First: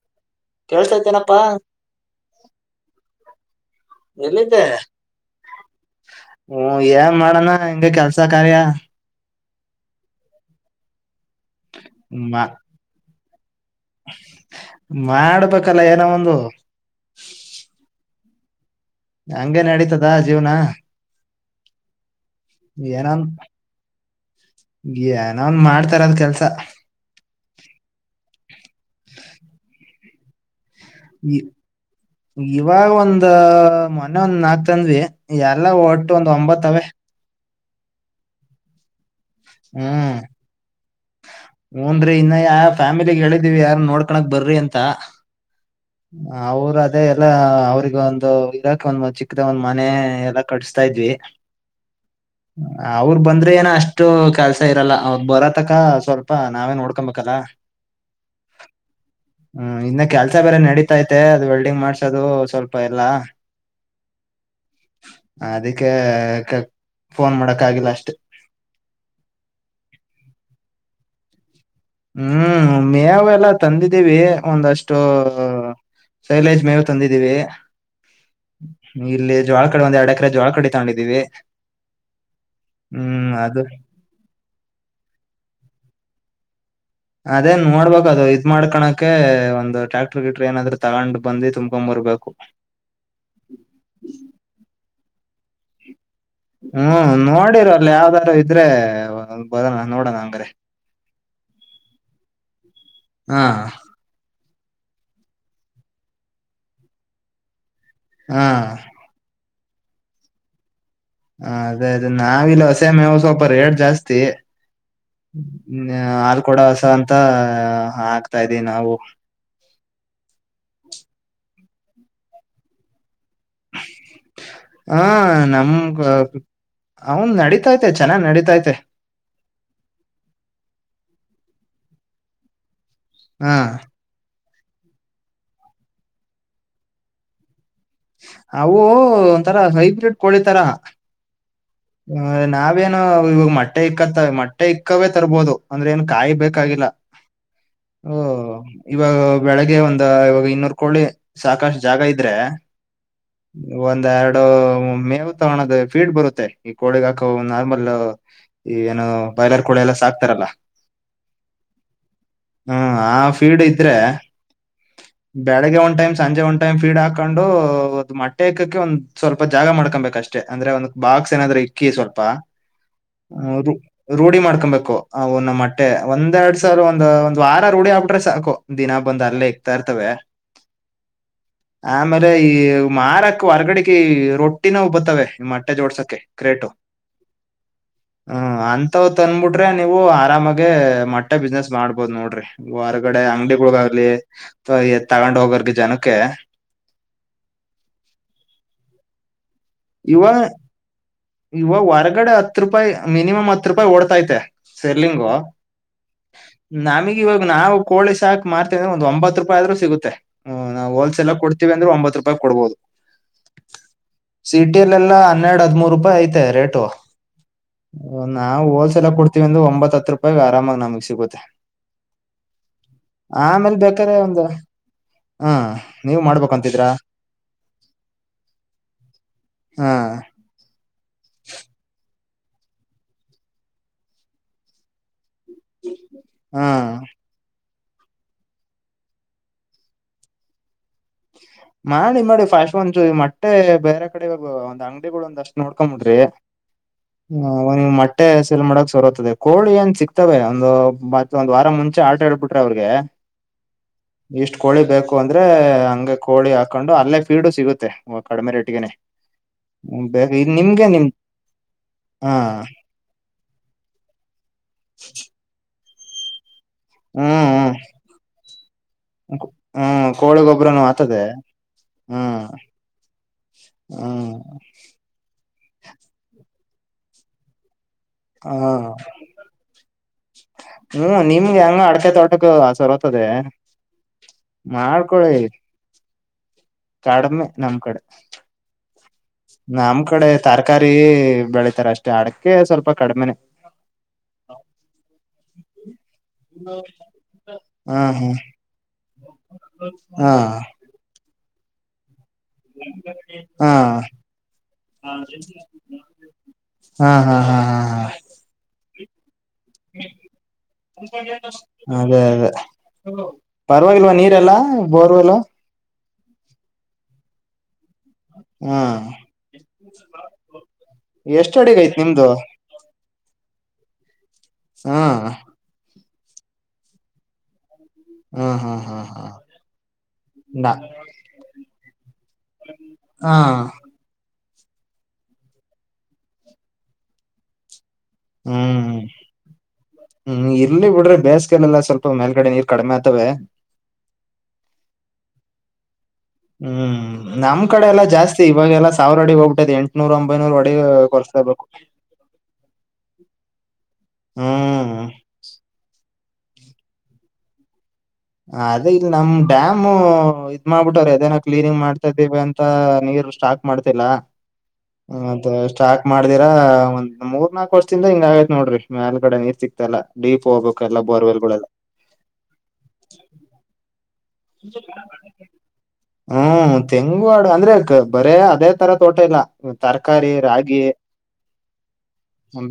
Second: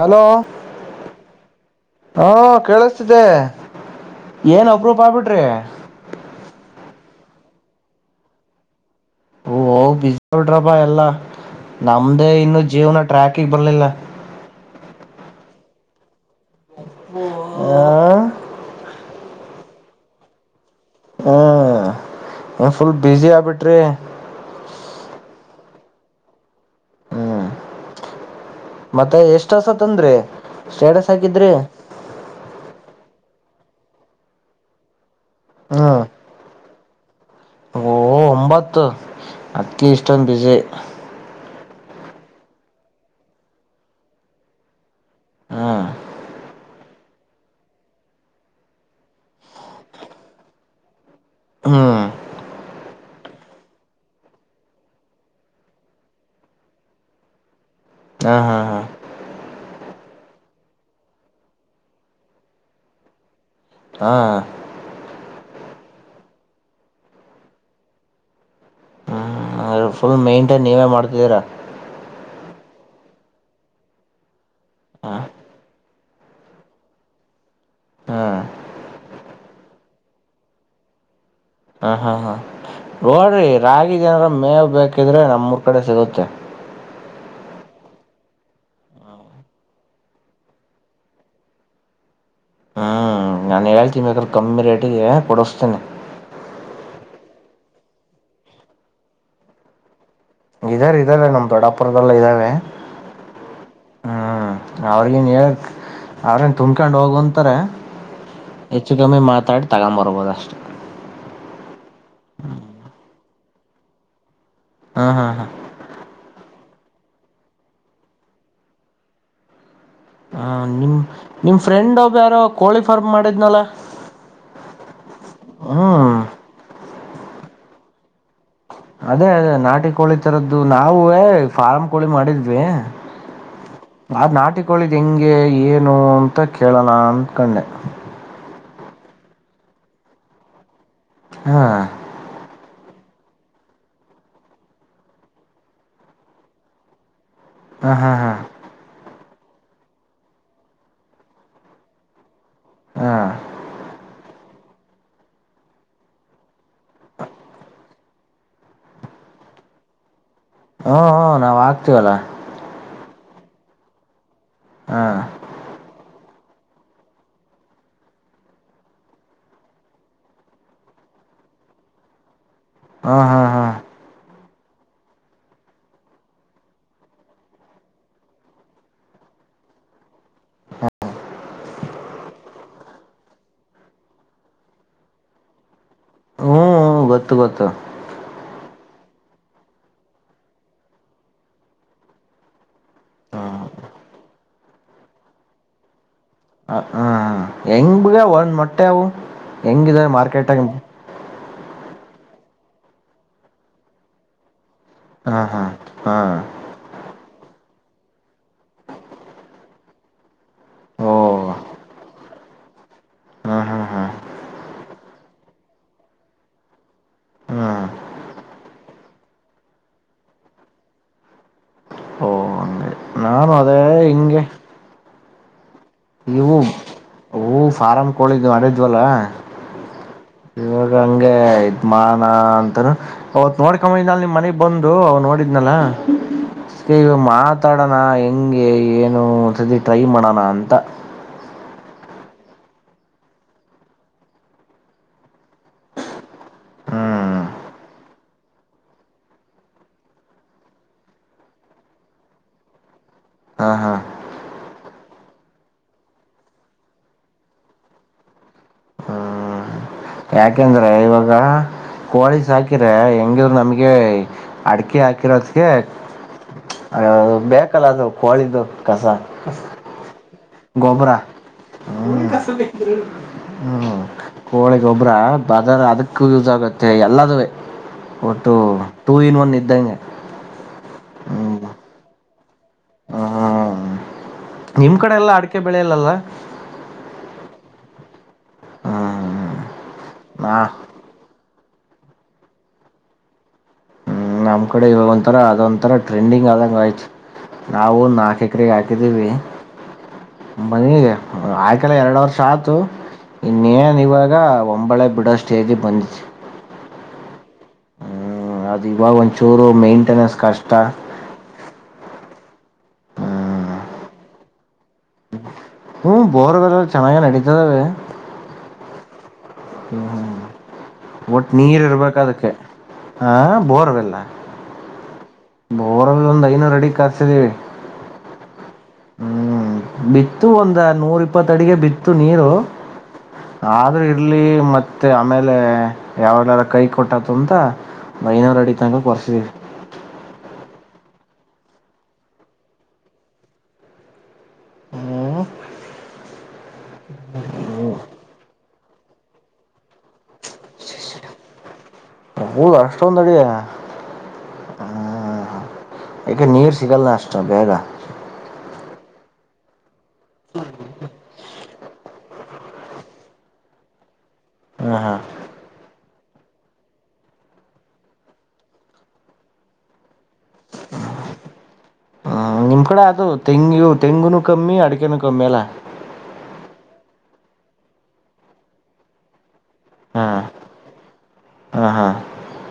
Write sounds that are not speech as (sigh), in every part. Hello ಕೇಳ್ಸತೇನಪ್ಪಾ ಹಾ ಕೇಳಿಸತಿದ್ದೆ ಎಲ್ಲಿದ್ದೆ ಏನ್ ಅಪ್ರೂಫ ಆಗ್ಬಿಟ್ರಿ ಹ ಹೆಂಗೆ ಕೆಲ್ಸ ಕಾರ್ಯ ಅಭಾಯ ಅಲ್ಲ ನಮ್ದೇ ಮಾ ಇನ್ನು ಜೀವನ ಟ್ಯಾಕ್ ಕ ಬನ್ಲಲ್ಲ ಮಾಡ್ಬೇಕಲ್ಲ ಏನೋ ಒಂದು ಹ ಹಂಗೆ ನಡೀತದ ಜೀವ್ನ ಹ ಫುಲ್ ಏನೋನ್ ಬ್ಯುಸಿ ಆಗ್ಬಿಟ್ರಿ ಏನೋ ಒಂದ್ ಮಾಡ್ತ ತರದ್ ಕೆಲ್ಸ ಹ್ಮ್ ಮತ್ತೆ ಎಷ್ಟ ಹೊಸ ತಂದ್ರಿ ಸ್ಟೇಟಸ್ ಹಾಕಿದ್ರಿ ಇವಾಗ ಒಂದ ಮೊನ್ನೆ ಒಂದ್ ನಾಕಕ್ ತಂದ್ವಿ ಎಲ್ಲ ಹ್ಮ್ ಒಟ್ಟು ಒಂದ ಒಂಬತ್ತವೆೇ ಓ ಒಂಬತ್ತು ಅತಿ ಇಷ್ಟ್ ಬಿಿಸಿಿ ಹನ್್ರರಿ ಇನ್ನ ಯಾ ಫ್ಯಾಮಿಲಿಗ್ ಹೇಳಿದಿವವಿ ಯಾರ ನೋಡ್ಕೋಕ್ ಬರ್ರಿ ಅಂತ ಹ್ಮ್ ಅವರ ಅೇ ಎಲ್ಲಾ ಅವರಿಗ ಒಂದು ಇರಾಕ ಒಂದ್ ಚಿಕ್ಕದ ಒಂದ್ ಮನೆ ಎಲ್ಲಾ ಕಡಿಸ್ತಾ ಇದ್ವಿ ಹ್ಮ್ ಹ ಅವರು ಬಂದ್ರೆ ಏನೋ ಅಷ್ಟು ಕೆಲ್ಸ ಇರಲ್ಲ ಅವ ಬರತ್ ಅತಕ ಸ್ವಲ್ಪ ನಾವೇನ್ ನೋಡ್ಕೊಬೇಕಲ್ಲ ಹಾ ಹಾ ಹಾ ಹ್ಮ ಇನ್ನ ಕೆಲ್ಸ ಬೇರೆ ನಡೀತೈತೆ ಅದು ವೆಲ್ಡಿಂಗ್ ಮಾಡ್ಸೋದು ಸ್ವಲ್ಪ ಎಲ್ಲ ಹಾ ಅದಕ್ಕೆ ಫೋನ್ ಮಾಡಕ್ ಆಗಿಲ್ಲ ಅಷ್ಟೇ ಹ್ಮ್ ಫುಲ್ ಮೈಂಟೈನ್ ನೀವೇ ಮಾಡ್ತಿದ್ದೀರಾ ಹ್ಮ್ ಮಾವೆಲ್ಲ ತಂದಿದ್ದೀವಿ ಒಂದಷ್ಟು ಹಾ ಸೈಲಜ್ ಮೇವು ತಂದಿದ್ದೀವಿ ಹ್ಮ್ ಇಲ್ಲ ಜ್ವಾಳ ಕಡೆ ಒಂದು ಎರಡ ಎಡೆ ಜೋಳ ಕಡೆ ತಗೊಂಡಿದೀವಿ ಹ ಹಾ ಹಾ ಹ್ಮ್ ನೋಡ್ರಿ ಅದು ರಾಗಿ ಜನರ ಮೇವ ಬೇಕಿದ್ರೆ ನಮ್ಮೂರ್ ಕಡೆ ಸಿಗುತ್ತೆ ಅದೇನ್ ನೋಡ್ಬೇಕು ಅದು ಇದ್ ಮಾಡ್ಕೋಕೆ ಒಂದು ಟ್ಯಾಕ್ಟರ್ ಗಿಟರ್ ಏನಾದ್ರು ತಗೊಂಡ್ ಬಂದುಿ ತುಂಬಕೊ್ ಬರ್ಬೇಕು ಹ್ಮ್ ನಾನ್ ಹೇಳ್ತೀಿ ಬೇಕ್ರೆ ಕಮ್ಮಿ ರೇಟ್ ಿಗೆ ಕೊಡಿಸ್ತೇನೆ ಹ್ಮ್ ನೋಡಿರ ಅಲ್ಲ ಯಾವ್ದಾರೂ ಇದ್ರೆ ಬರೋಣ ನೋಡೋಣ ಹಂಗಾರೆ ಇದಾರೆ ಇದಾರೆ ನಮ ದೊಡಾಪುರದಲ್ಲ ಇದ್ದಾವೆ ಹಾ ಹ್ಮ್ ಅವ್ರಗ ನ್ ಹಕ್ ಅವ್ರೇನ್ ತುಂಬ್ಕೊಂಡ್ ಹೋಗಂತಾರೆ ಹಾ ಹೆಚ್ಚು ಕಮ್ಮೆ ಮಾತಾಡ್ ತಗೊಂಬರ್ಬೋದ ಅಷ್ಟು ಹ ಅದೇ ಅದೇ ನಾವ ಇಲ್ಲಿ ಹೊಸೆ ಮೇವಸ ಎಡ್ ಜಾಸ್ತಿ ಹಾ ಹಾ ಹಾ ಹ್ಮ ಆ ಕೊಡವಸ ಅಂತ ಆಗ್ತಾ ಇದ್ದೀವಿ ನಾವು ಹಾ ನಿಮ್ ನಿಮ ಫ್ರೆಂಡ್ ಮಾಡಿದ್ನಲ್ಲ ಹ ನಮ್ ಹ್ಮ್ ಅವನ್ ನಡೀತಾತೆ ಚೆನ್ನ್ ನಡೀಿತೈತೆ ಅದೇ ಅದ ನಾಟಿ ಕೋಳಿ ತರದ್ದು ನಾವ ಫಾರ್ಮ್ ಕೋಳಿ ಮಾಡಿದ್ವಿ ಹ ಬ ನಾಟಿ ಕಕಳಿದ ಹೆಿಂಗೆ ಏನು ಅಂತ ಕೇಳಣ ಅಂದಕೊಂಡೆ ಅವು ಒಂದ್ತಾರ ಹೈಬ್ರಿಡ್ ಕೋಳಿ ತರ ಹ ಹಾ ನಾ ಬೇ ಅಆ ವ ಇವಾಗ ಮಟ್ಟೆ ಇಕ್ಕತ್ತವೆ ಮೊಟ್ಟೆ ಇಕ್ಕವೇ ತರ್ಬೋದು ಅಂದ್ರೆ ಏನ್ ಕಾಯಿ ಬೇಕಾಗಿಲ್ಲ ಹಾ ಹಾ ಹಾ ಹೊವ್ ಇವಾಗ ಬೆಳಗ್ಗೆ ಒಂದ್ ಇವಾಗ ಇನ್ನೂರು ಕೋಳಿ ಸಾಕಷ್ಟು ಜಾಗ ಇದ್ರೆ ಹಾ ಒಂದ್ ಎರಡ್ ಮೇವ ತ ಹಣದ ಫೀಡ್ ಬರುತ್ತೆ ಈ ಕೋಳಿಗಾಕ ನಾರ್ಮಲ್ ಈ ಏನು ಬೈಲರ್ ಕೊಳೆಲ್ಲ ಸಾಕ್ತಾರಲ್ಲ ಹ್ಮ ಹ್ಮ ನಾವ್ ಆಗ್ತೀವಲ್ಲ ಸೀಡ್ ಇದ್ರೆ ಬೆಳಿಗ್ಗೆ ಒ್ ಟೈಮ್ ಸಂಜೆ ಒಂದು ಟೈಮ್ ಫೀಡ್ ಹಾಕೊಂಡು ಒ್ ಮೊಟ್ಟೆ ಇಕ್ಕಕ್ಕೆ ಒಂದ್ ಸ್ವಲ್ಪ ಜಾಗ ಮಾಡ್ಕೊಬೇಕು ಅಷ್ಟೇ ಅಂದ್ರೆ ಒಂದ್ ಬಾಕ್ಸ್ ಏನಾದ್ರು ಇಕ್ಕಿ ಸ್ವಲ್ಪ ಹಾಂ ಹಾಂ ಹ ಹಾಂ ರೋಢಿ ಮಾಡ್ತ ಹಕೊಂಬಬೇಕು ಒ ನ ಮಟ್ಟೆ ಒಂದ್ ಎರಡ್ ಸಾವಿರ ಒಂದ್ ಒಂದ್ ವಾರ ರೂಡಿ ಆಕ್ಬಟ್ರೆ ಸಾಕು ದಿನ ಬಂದ ಅಲ್ಲೇ ತರ್ತವೆ ಆಮೇಲೆ ಈ ಮಾರಕ್ ಹೊರ್ಗಡೆಗೆ ರೊಟ್ಟಿನ ಬರ್ತವೆ ಮ ಜೋಡ್ಸೋಕ್ಕೆ ಹ್ಞೂ ಕ್ರೇಟೋ ಗೊತ್ತು ಗೊತ್ತು ಹ ಅ ಾವ್ ತಂದ್ಬಿಟ್ರೆ ನೀವು ಆರಾಮಾಗ ಮೊಟ್ಟೆ ಬಿಸ್ನೆಸ್ ಮಾಡ್ಬೋದ್ ನೋಡ್ರಿ ಹೊರ್ಗಡೆ ಅಂಗ್ಡಿಗಳಗಾಗ್ಲಿ (unintelligible) ಎ ತಗೊಂಡ್ ಹೋಗ್ಬರ್ತಿ ಜನಕ್ಕೆ ಹ್ಮ್ ಹೆಂಗ್ ಬಗ ಒಂದ ಮೊಟ್ಟೆವು ಹೆಂಗಿದ ಮಾರ್ಕೆಟ್ಾಗಿ ಇವಾಗ್ ಹೊರಗಡೆ ಹತ್ತು ರೂಪಾಯಿ ಮಿನಿಮಮ್ ಹತ್ ರೂಪಾಯಿ ಓಡ್ತೈತೆ.... ಸರ್ಲಿಂಗೋ ಹಾಂ ಹಾಂ ಹಾಂ ನಾಮಿ..... ಇವಾಗ ನಾವು ಕೋಳಿ ಸಾಕ್ ಮಾರ್ತ (unintelligible) ಒಂದ್ ಒಂಬತ್ ರೂಪಾಯಿ ಆದ್ರು ಸಿಗುತ್ತೆ ಹ ನಾವು ಓ ಹೊಲ್ಸೇಲ ಕೊಡ್ತವಿ ಅಂದ್ರೆ ಒಂಬತ್ ಕೊಡ್ಬೋದು ಹಾಂ ಹಾಂ ಹಾಂ ಸಿಟಿಯಲೆಲ್ಲ ಹನ್ನೆರಡು ಹದ್ಮೂರ್ ರೂಪಾಯಿ ಐತೆ ರೇಟು ಹಾಂ ನಾವು ಹೋಲ್ಸೇಲ್ ಕೊಡ್ತೀವಿಂದು ಒಂಬತ್ತ್ ಹತ್ರಪಾಯ್ ಆರಾಮಾಗ ನಮಗ್ ಸಿಗುತ್ತೆ ಓ ಹಂಗೆ ನಾನು ಆಮೇಲ್ ಅದೇ ಬೇಕಾರೆೆ ಹಿಂಗೆ ಒಂದು ಹ ನೀವ್ ಮಾಡ್ಬೇಕಂತಿದ್ರ ಓ ಫಾರಂ ಕೋಳಿದ್ ಮಾಡಿದ್ವಲ್ಲ...... ಹ್ಮ್ ಇವಾಗ ಹಂಗೆ ಯತ್್ ಮಾ ನ ಅಂತಾನ ಅವತ್ ನೋಡ್ಕೊ ನಲ್ಲಿ ನಿಮ್ ಮನೆಗ್ ಬಂದು ಅವ್ ನೋಡಿದ ಇನಲ್ಲವ ಹಾ ಮಾತ್ ಮಾತಾಡೋಣ ಹೆಂಗೆ ಏನು ಒಂದ್ಸತಿ ಟ್ರೈ ಮಾಡೋಣ ಅಂತ ಮಾಡಿ ಮಾಡಿ ಫಸ್ಟ್ ಒಂದಚೂರ್ ಮೊಟ್ಟೆ ಬೇರೆ,, ಕಡೆ ಒಂದ್ ಅಂಗಡಿಗಳು ಒಂದ್ ಅಷ್ಟ್ ನೋಡ್ಕೊ ಬಿಡ್ರಿ ಹ್ಮ್ ಒಂದ್ ಮಟ್ಟೆ ಸೆಲ್ ಮಾಡಕ್ ಸರತದೆ ಕೋಳಿ ಏನ್ ಸಿಕ್ತವೆ ಒಂದು ಬಟ್ ಒಂದ್ ವಾರ ಮುಂಚೆ ಆರ್ಡರ್ ಹೇಳ್ಬಿಟ್ರೆ ಅವ್ರಿಗೆ....... ಹಾ ಹಾ ಕೋಳಿಬೇಕೇಕು ಅಂದ್ರೆ ಹಂಗ ಕೋಳಿ ಹಾಕೊಂಡು ಅಲ್ಲೇ ಫೀಡು ಸಿಗುತ್ತೆ ಕಡಿಮೆ ರೇಟಗನೆೇ ಹ್ಮ್ ಯಾಕೆಂದ್ರೆ ಇವಾಗ ಹಾ ಕೋಳಿ ಸಾಕಿದ್ರೆ ಹೆಂಗಿದ್ರು ನಮ್ಗೆ ಅಡಕೆ ಹಾಕಿರೋದ್ಗೆ ಹ್ಮ್ (inaudible) ಹ್ಮ್ ಬೇಕಲ್ಲ ಅದು ಕೋಳಿದ್ದು ಕಸ ಹ್ಮ್ ಕೋಳಿ ಗೊಬ್ರನು ಗೊಬರ ಆತದೆ ಹ್ಮ ಹ್ಮ್ ಹ್ಮ ಹ್ಮ್ ಕೋ ಒಬ್ರ ಬದರ್ ಅದಕ್ಕ ಯೂಸ್ ಆಗತ್ ಮತ್ತು ಎಲ್ಲದವೇ ಹಾ ಹ್ಮ ಹ್ಮ್ ನಿಮ್ಗೆ ಹೆಂಗ ಅಡ್ತೆ (unintelligible) ಹು ಬರತದೆ ಹ್ಮ್ ನಿಮ್ಮ ಕಡೆ ಎಲ್ಲ ಮಾಡ್ಕೊಳ್ಳಿ ಅಡಿಕೆ ಬೆಳೆಯಲ್ಲಲ್ಲ ಕಡಿಮೆ ನಮ್ ಕಡೆ ಹ ನಮ್ ಕಡೆ ತರಕಾರಿ ಬೆಳ ತ ಅಷ್ಟೇ ಅಡಕ್ಕೆ ಸ್ವಲ್ಪ ಕಡಿಮೆನೆ ಹ್ಮ್ ನಮ್ ಕಡೆ ಇವಾಗ ಒಂಥರ ಅದೊಂಂತರ ಟ್ರೆಂಡಿಂಗ್ ಆದಂಗ ಆಯ್ತ್ ನಾವು ಹಾ ಹಾ ನಾಲ್ಕು ಎಕರೆ ಹಾಕಿದೀವಿ ಹಾ ಮನೆಗೆ ಆಯ್ (unintelligible) ಎರಡು ವರ್ಷ್ ಸಾತು ಹಾ ಇನ್ನೇನು ಇವಾಗ ಹೊಂಬಾಳೆ ಬಿಡೋ ಸ್ಟೇಜಿಗೆ ಬಂತು..... ಹಾ ಹಾ ಹಾ ಹಾ ಹಾ ಬ ಚೂರು ಮೈಂಟೆನೆನ್ಸ್ ಕಷ್ಟ ಅದೇ ಅದೇ ಪರವಾಗಿಲ್ವಾ ನೀರೆಲ್ಲಾ ಬೋರ್ವೆಲ್ ಹ್ಮ ಬೋರ್ಗಳಲ್ಲ ಚೆನ್ನಾಗ ನಡೀತವೆ.... ಹಾ ಹ್ಮ ಹ್ಮ ಬಟ್ ಎಷ್ಟ ಅಡಿಗ ನೀರ್ ಐತ್ ಇರ್ಬೇಕ ನಿಮ್ದು ಅದಕ್ಕೆ ಹ ಬೋ ಅವೆಲ್ಲಾ ಹ್ಮ್ ಬೋರ್ ಅಲ್ಒಂದ್ ಐನೂರು ಅಡಿಗ್ ಗಾಗ್ಸಿದ್ದಿವಿ. ಹಾ ಹಾ ಹಾ ಹಾ ಹ್ಮ್ ಬಿತ್ತು ನಾ ಒಂದ ನೂರ್ ಇಪ್ಪತ್ ಅಡಿಗೆ ಬಿತ್ತು ನೀರು ಹಾ ಆದ್ರೂ ಇರ್ಲಿ...... ಮತ್ತೆ ಆಮೇಲೆ ಯಾವಾಗಲಾದರೂ ಕೈ ಕೊಟ್ಟತು ಅಂತ...... ಐನೂರು ಅಡಿ ತನಕ ಪೋರ್ (unintelligible) ಇಲ್ಲಿ ಬಿಡ್ರೆ ಬೇಸಿಗೆಲೆಲ್ಲ ಸ್ವಲ್ಪ ಮೇಲ್ಗಡೆ ನೀರ್ ಕಡಿಮೆ ಆಗ್ತವೆ ಹ್ಮ್ ಹ್ಮ್ ನಮ್ ಕಡೆ ಎಲ್ಲಾ ಜಾಸ್ತಿ ಇವಾಗೆಲ್ಲಾ ಸಾವಿರ ಅಡಿ ಹೋಗ್ಬಿಟದೆ ಎಂಟ್ನೂರ ಒಂಬೈನೂರ ಅಡಿ ಕೊರಿಸ್ಲೇಬೇಕು... ಊಲ ಅಷ್ಟೊಂದ್ ಅಡಿನಾ ಹಾ ಹ್ಮ್ ಹ ಹಾ ನೀರು ಸಿಗಲ್ಲ ಅಷ್ಟು ಬೇಗ ಹ ಅದೇ ಇಲ್ ನಮ್ ಡ್ಯಾಮ್ ಹ್ಮ್ ಇದ್ ಮಾದ್ಬಿಟ್ಟವ್ರೆ ಅದೆನೋ ಕ್ಲನಿಂಗ್ ಮಾಡ್ ತೀವಿ ಅಂತ ನೀರು ಸ್ಟಾಕ್ ಮಾಡ್ತಿಲ್ಲಾ ಹಾಂ ಹಾಂ ಅದು ಸ್ಟಾರ್ಟ್ ಮಾಡ್ತಿವ್ ಮಾಡ್ ದಿರ ಒಂದ್ ಮೂರ್ ನಾಲ್ಕು ವರ್ಷದಿಂದ ಹಿಂಗ ಆಗೈತ್ ನೋಡ್ರಿ ಮೇಲ್ ಗಡೆ ನೀರ್ ಸಿಕ್ತಾಯಿಲ್ಲ ಡೀಪ್ ಹೋಗ್ಬೇಕ ಎಲ್ಲ ಬೋರ್ವೆಲ್ಗಳೆಲ್ಲ ಹ ನಿಮ್ ಕಡೆ ಅದು ತೆಂಗಿಯೋ ಹ್ಮ್ ತೆಂಗು ಅಡ್ ಅಂದ್ರೆ ಅ ಬರೇ ಅದೇ ತರ ತೋಟ ಇಲ್ಲ ಹಾ ತರಕಾರಿ ರಾಗಿ ಹಾ ಹಾ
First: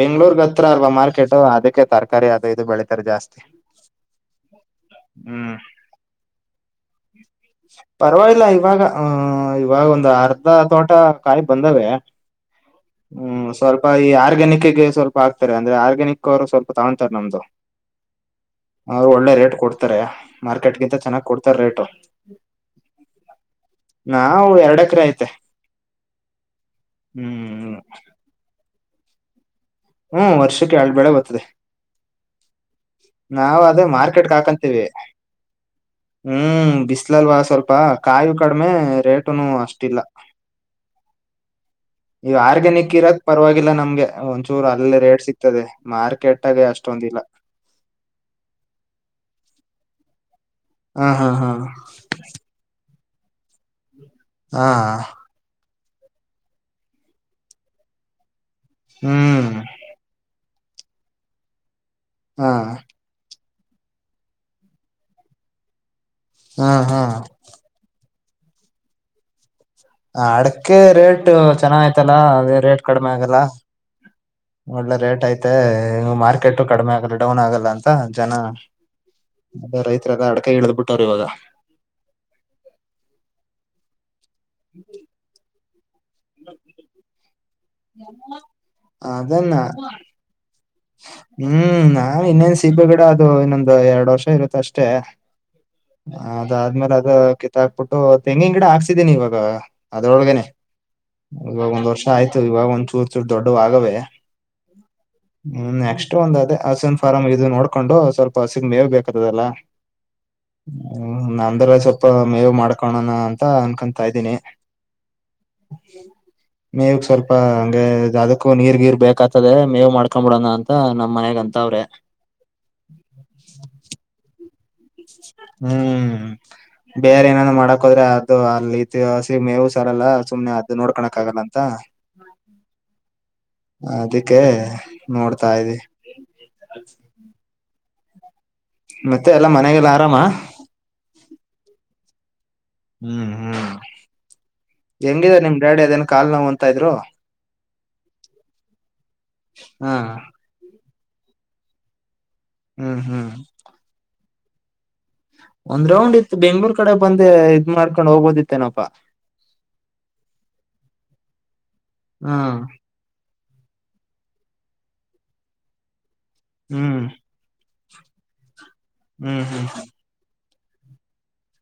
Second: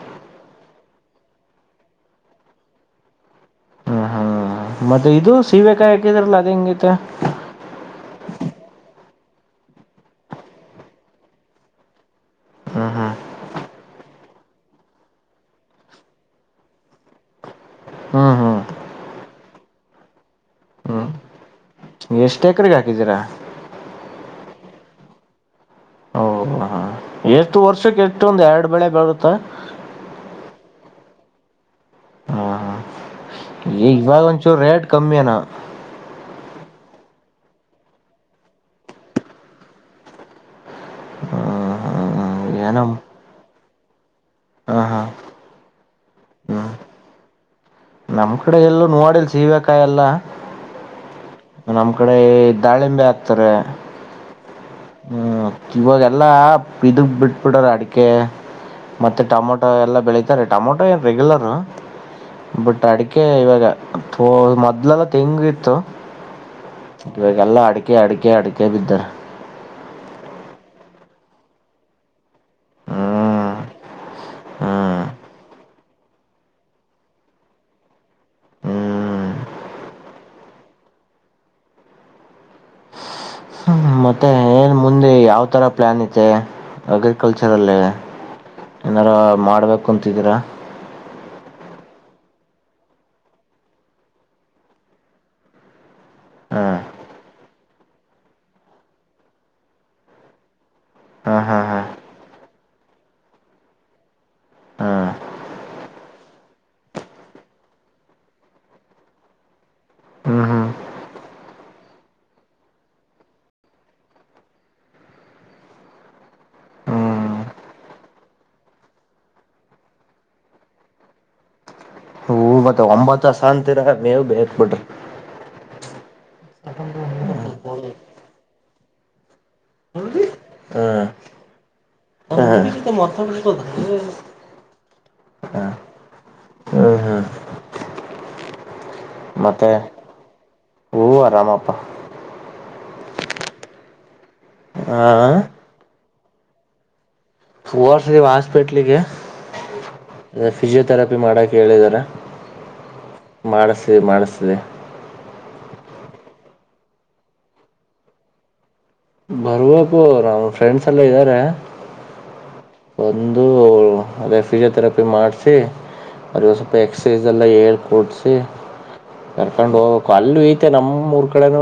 ಬೆಂಗ್ಳೂರಿಗೆ ಅತ್ರ ಅಲ್ವಾ ಮಾರ್ಕೆಟು ಅದಕ್ಕೆ ತರಕಾರಿ ಅದು ಇದು ಬೆಳಿತರೆ ಜಾಸ್ತಿ ಹ ಹಾ ಮತ್ತೆ ಇದು ಹ್ಮ್ ಸೀಬೆಕಾಯಿ ಹಾಕಿದ್ರಲ.. ಅ ಪರವಾಗಿಲ್ಲ ಇವಾಗ ಹ್ಮ ಇವಾಗ ಒಂದ್ ಅರ್ಧ ತೋಟ ಕಾಯಿ ಬಂದಾವೆ ಹ್ಮ್ ಸ್ವಲ್ಪ ಯಾರಿಗ್ ನಿಕ್ ಗೆ ಸ್ವಲ್ಪ ಆಗ್ತಾರೆ ಅಂದ್ರೆ, ಆರ್ಗ್ಯಾನಿಕ್ ಅವರು ಸ್ವಲ್ಪ ತಗೊತಾರೆ ನಮ್ದು... ಹ್ಮ್ ಹ್ಮ್ ಹ್ಮ್ ಒಳ್ಳೆ ರೇಟ್ ಕೊಡ್ತರೆ ಮಾರ್ಕೆಟ್ಗಿಂತ ಚೆನ್ನಾಗಿ ಕೊಡ್ ಎಷ್ಟ ಎಕರೆಗೆ ಹಾಕಿದಿರ ನಾವ್ ಎರಡ್ ಎಕ್ರೆ ಐತೆ. ಓ ಹ ಎಷ್ಟು ಹ್ಮ್ ವರ್ಷಕ್ಕೆ ಎಷ್ಟು ಒಂದ್ ಎರಡ್ ಬೆಳೆ ಆಗುತ ಹ್ಮ್ ವರ್ಷಕ್ಕೆ ಎರಡ್ ಬೆಳೆ ಬರ್ತದೆ (unintelligible) ನಾವ್ ಅದೇ ಈಗ್ ಬೆಲ್ಡ ಮಾರ್ಕೆಟ್ಗೆ ಒಂಚೂರ್ ಹಾಕಂತೀವಿ ರೇಟ್ ಕಮ್ಮಿಯನ ಹ್ಮ್ ಬಿಸ್ಲಲ್ವಾ ಸ್ವಲ್ಪ ಕಾಯಿ ಕಡಿಮೆ ರೇಟನು ಅಷ್ಟಿಲ್ಲ. ಈ ಏನೋ ಆರ್ಗ್ಯಾನಿಕ್ ಇರೋದ್ ಪರವಾಗಿಲ್ಲ ನಮ್ ಹಂಗೆ ಎ ಒಂಚೂರು ಹಾ ಅಲ್ಲಿ ಹಾ ರೇಟ್ ಸಿಗ್ತದೆ. ಮಾರ್ಕೆಟಗ ಹ್ಮ್ ಅಷ್ಟೊಂದಿಲ್ಲ. ನಮ್ ಕಡೆ ಎಲ್ಲೂ ನೋಡಿಲ್ ಸೀವೇಕಾಯಿ ಎಲ್ಲಾ. ಹ ಹಾ ಹಾ (unintelligible) ನಮ್ ಕಡೆ ದಾಳಿಂಬೆ ಆ ಕ್ತರೆ ಹಾ ಇವಾಗೆಲ್ಲಾ ಇದಕ್ ಬಿಟ್ ಬಿಡರ ಅಡಿಕೆ ಮತ್ತೆ ಹ್ಮ್ ಟಮೊಟೊ ಎಲ್ಲ ಬೆಳಿತರೆ ಟಮೊಟೋ ಏನ್ ರೆಗುಲರ ಹಾ ಬಟ್ ಅಡಿಕೆ ಇವಗ ತೋ ಮೊದ್ಲೆಲ್ಲ ತೆಂಗ್ ಇತ್ತು. ಹಾ ಹಾ (unintelligible) ಇವಗೆಲ್ಲ ಅಡಿಕೆ ಅಡಿ ಕೆೇ ಅಡಿಕೆ ಬಿದ್ದರ ಅಡಕೆ ರೇಟ್ ಚೆನ್ನಾಗಯ್ತಲ ರೇಟ್ ಕಡಿಮೆ ಆಗಲ್ಲ ಹ್ಮ್ (unintelligible) ಒಳ್ಳೆ ಹ್ಮ್ ರೇಟ್ ಐತೆ ಮಾರ್ಕೆಟ್ ಕಡಿಮೆ ಆಗಲ್ಲ ಡೌನ್ ಆಗಲ್ಲ ಅಂತ ಜನ ಹ್ಮ್ (unintelligible) ಅದೇ ರೈತರೆಲ್ಲ ಅಡಕಗೆ ಇಳ್ದ್ ಬಿಟ್ಟವರೇ ಇವಗ (unintelligible) ಮ ತ್ತೆ ಏನ್ ಮುಂದೆ ಯಾವ್ ತರ ಪ್ಲಾನ್ ಇದೆ ಅಗ್ರಿಕಲ್ಚರ್ ಲೆನೆ (unintelligible) ಏನರ ಅದನ್ನ ಮಾಡ್ಬೇಕು ಅಂತಿದಿರ ಹ್ಮ್ ನಾ ಇನ್ನೇನ್ ಸಿಬೆ ಗಿಡ ಅದು ಇನ್ನೊಂದು ಎರಡು ವರ್ಷ ಇರುತ್ತ ಅಷ್ಟೇ. ಹ ಅದಾದ್ಮೇಲೆ ಹಾ ಅದ ಕಿ ತ ಹಾಕ್ಬಿಟ್ಟು ತೆಂಗಿನ ಗಿಡ ಹಾಕ್ಸಿದೀನಿ ಇವಾಗ ಅದ್ರೊಳಗನೆ ಹಾ ಇವಾಗ ಹಾ ಒಂದ್ ವರ್ಷ ಆಯ್ತು ಇವಾಗ ಒಂದ್ ಚೂರ್ ಚೂರ್ ದೊಡ್ಡವ್ ಆಗವೇ. ಹಾ ಹಾ ಹ್ಮ್ ನೆಕ್ಸ್ಟ್ ಒಂದ ಅದೇ ಹಸಿನ್ ಫಾರಂ ಇದು ನೋಡ್ಕೊಂಡು ಸ್ವಲ್ಪ ಹಸಿಗ್ ಮೇವ ಬೇಕತದಲ್ಲ ಹ್ಮ್ ಹ್ಮ್ (unintelligible) ನಂದೇಲ ಸ್ವಲ್ಪ ಮೇವ ಮಾಡ್ಕೋಣ ಅಂತ ಅನ್ಕೊತಾ ಇದೀನಿ (unintelligible) ಮೇವಿಗ್ ಸ್ವಲ್ಪ ಹ್ಮ್ ಹಂಗೆ ಅದಕ್ಕೂ ನೀರ್ ಗೀರ್ ಬೇಕತದೆ ಮೇವ್ ಮಾಡ್ಕ ಕಕೊಂಬಿಡೋಣ ಅಂತ ನಮ್ಮ್ ಮನಗ್ ಅಂತ ಅವ್ರೆ ಹವತ್ತ ಒಂಬತ್ತು ಸ ಅಂತರ ಮೇವು ಬೇರೆ ಬಟ್ಟ ಹ್ಮ್ ಬೇರೆ ಏನಾದ ಮಾಡಕ್ೋದ್ರೆ ಅದು ಅಲ್ಲಿ ಇತಿಹಾಸಿ ಮೇವು ಸರಲ್ಲ ಸುಮ್ನೆ ಅದದು ನೋಡ್ಕಳಕ್ ಆಗಲ್ಲ ಅಂತ ಮರ್ತದ ಅದಕ್ಕೆ ನೋಡ್ತಾ ಇದೆ ಹ್ಮ್ ಮತ್ತೆ ಎಲ್ಲ ಮನೆಗೆಲ್ಲ ಆರಾಮ ರಾಮಪ್ಪ ಹ್ಮ್ ಹ್ಮ್ ಆ ಹೆಂಗಿದೆ ನಿಮ್ ಡಡಿ ಅದನ ಕಾಲ್ ನೋವ್ ಅಂತ ಇದ್ರು ಓರ್ಸ್ದೀವ ಹಾಸ್ಪಿಟ್ಲಿಗೆ ಹಾ ಫಿಜಿೋಥರಪಿ ಪಿ ಮಾಡೋಕ ಹೇಳಿದ್ದಾರೆ ಹ್ಮ್ ಹ್ಮ್ ಮಾಡ್ಸಿ ಮಾಡ್ಸಿ ಸದೆ ಒಂದ್ ರೌಂಡ್ ಇತ್ತು ಬೆಂಗ್ಳೂರ್ ಕಡೆ ಬಂದ ಇದ್ ಮಾಡ್ಕೊಂಡ್ ಹೋಗ್ಬೋದಿತ್ತೇನಪಾ ಬರ್ಬೇಕು ನಮ್ಮ ಫ್ರೆಂಡ್ಸ್ ಎಲ್ಲ ಇದ್ದಾರೆ ಹ್ಮ್ ಒಂದ ಅದು ಅದೇ ಪಿಜಿಯೋತೆರಪಿ ಮಾಡ್ಸಿ ಅ ಸ್ವಲ್ಪ ಹ್ಮ್ ಎಕ್ಸಸೈಸ್ ಎಲ್ಲ ಹೇಳ್ ಕೂಡ್ಸಿ ಹ್ಮ್ ಹ್ಮ್ ಹ್ಮ್ ಕರ್ಕೊಂಡ್ ಹೋಗ್ಬೇಕು ಅಲ್ಲಿ ಮತ್ತು ನಮ್ಮ ಊರು ಕಡೆನ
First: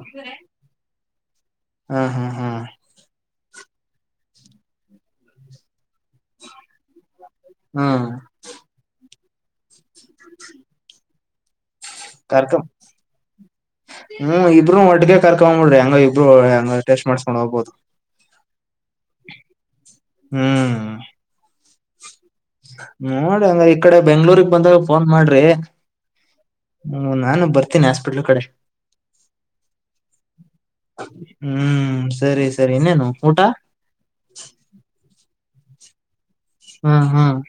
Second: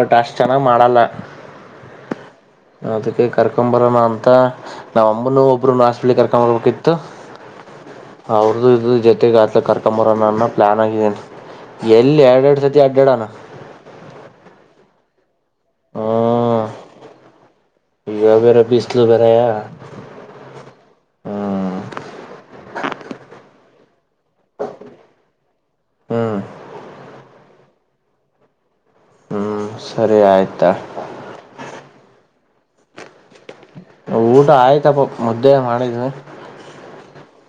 ಬಟ್ ಅಷ್ಟು ಚೆನ್ನಾಗ್ ಮಾಡಲ್ಲ ಹಾ ಹಾ ಕರ್ಕಂ ಬರೋಣ ಅಂತ ನಾವ ಅಮ್ಮನು ಒಬ್ಬರು ಹಾಸ್ಪಿಟಲ್ಗೆ ಕರ್ಕಂ ಬರ್ಬೇಕಿತ್ತು ಹ್ಮ್ ಅವ್ರದುು ಇದ ಜೊತೆ ಗತೆಗತ ಕರ್ಕೊಂಬರೋ ನನ್ನ ಪ್ಲಾನ್ ಆಗಿದ್ದೇನಿ ಎಲ್ಲಿ ಎರಡೆ ಕರ್ಕ ಎಡು ಸತಿ ಅಡ್ಡಡಾನ ಕರ್ಕಂಡ್ ಬುಡಿ ಅಂಗ ಇಬ್ರು ಟೆಸ್ಟ್ ಮಾಡ್ಸ್ಕೊಂಡ್ ಹೋಗಬೋದು.... ಇಗ ಬೇರ ಬಿಿಸಲು ಬೇರ ಯ ಹ್ಮ ನೋಡ್ರ ಅಂಗ್ರ ಈ ಕಡೆ ಬೆಂಗ್ಳೂರ್ಗ್ ಬಂದಾಗ ಫೋನ್ ಮಾಡ್ರಿ ಹ್ಞೂ ನಾನು ಬರ್ತೀನಿ ಹಾಸ್ಪಿಟ್ಲ್ ಕಡೆ ಸರಿ ಆಯ್ತಾ ಹ್ಮ್ ಸರಿ ಸರಿ ಇನ್ನೇನು ಊಟ ಊಟ ಆಯ್ತಪ್ಪ ಮುದ್ದೆ ಮಾಡಿದ ಹ್ಮ. ಹ್ಮ ಹ್ಮ್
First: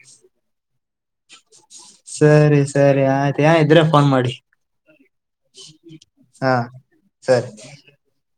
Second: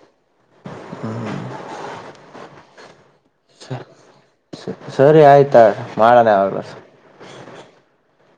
ಸರಿ ಸರಿ ಆಯ್ತು ಏನರ ಇದ್ರೆ ಫೋನ್ ಮಾಡಿ. ಸರಿ ಆಯ್ತಗ ಮಾಡೋಣ ಹಾ ಯಾವಾಗ್ಲಾರ. (unintelligible)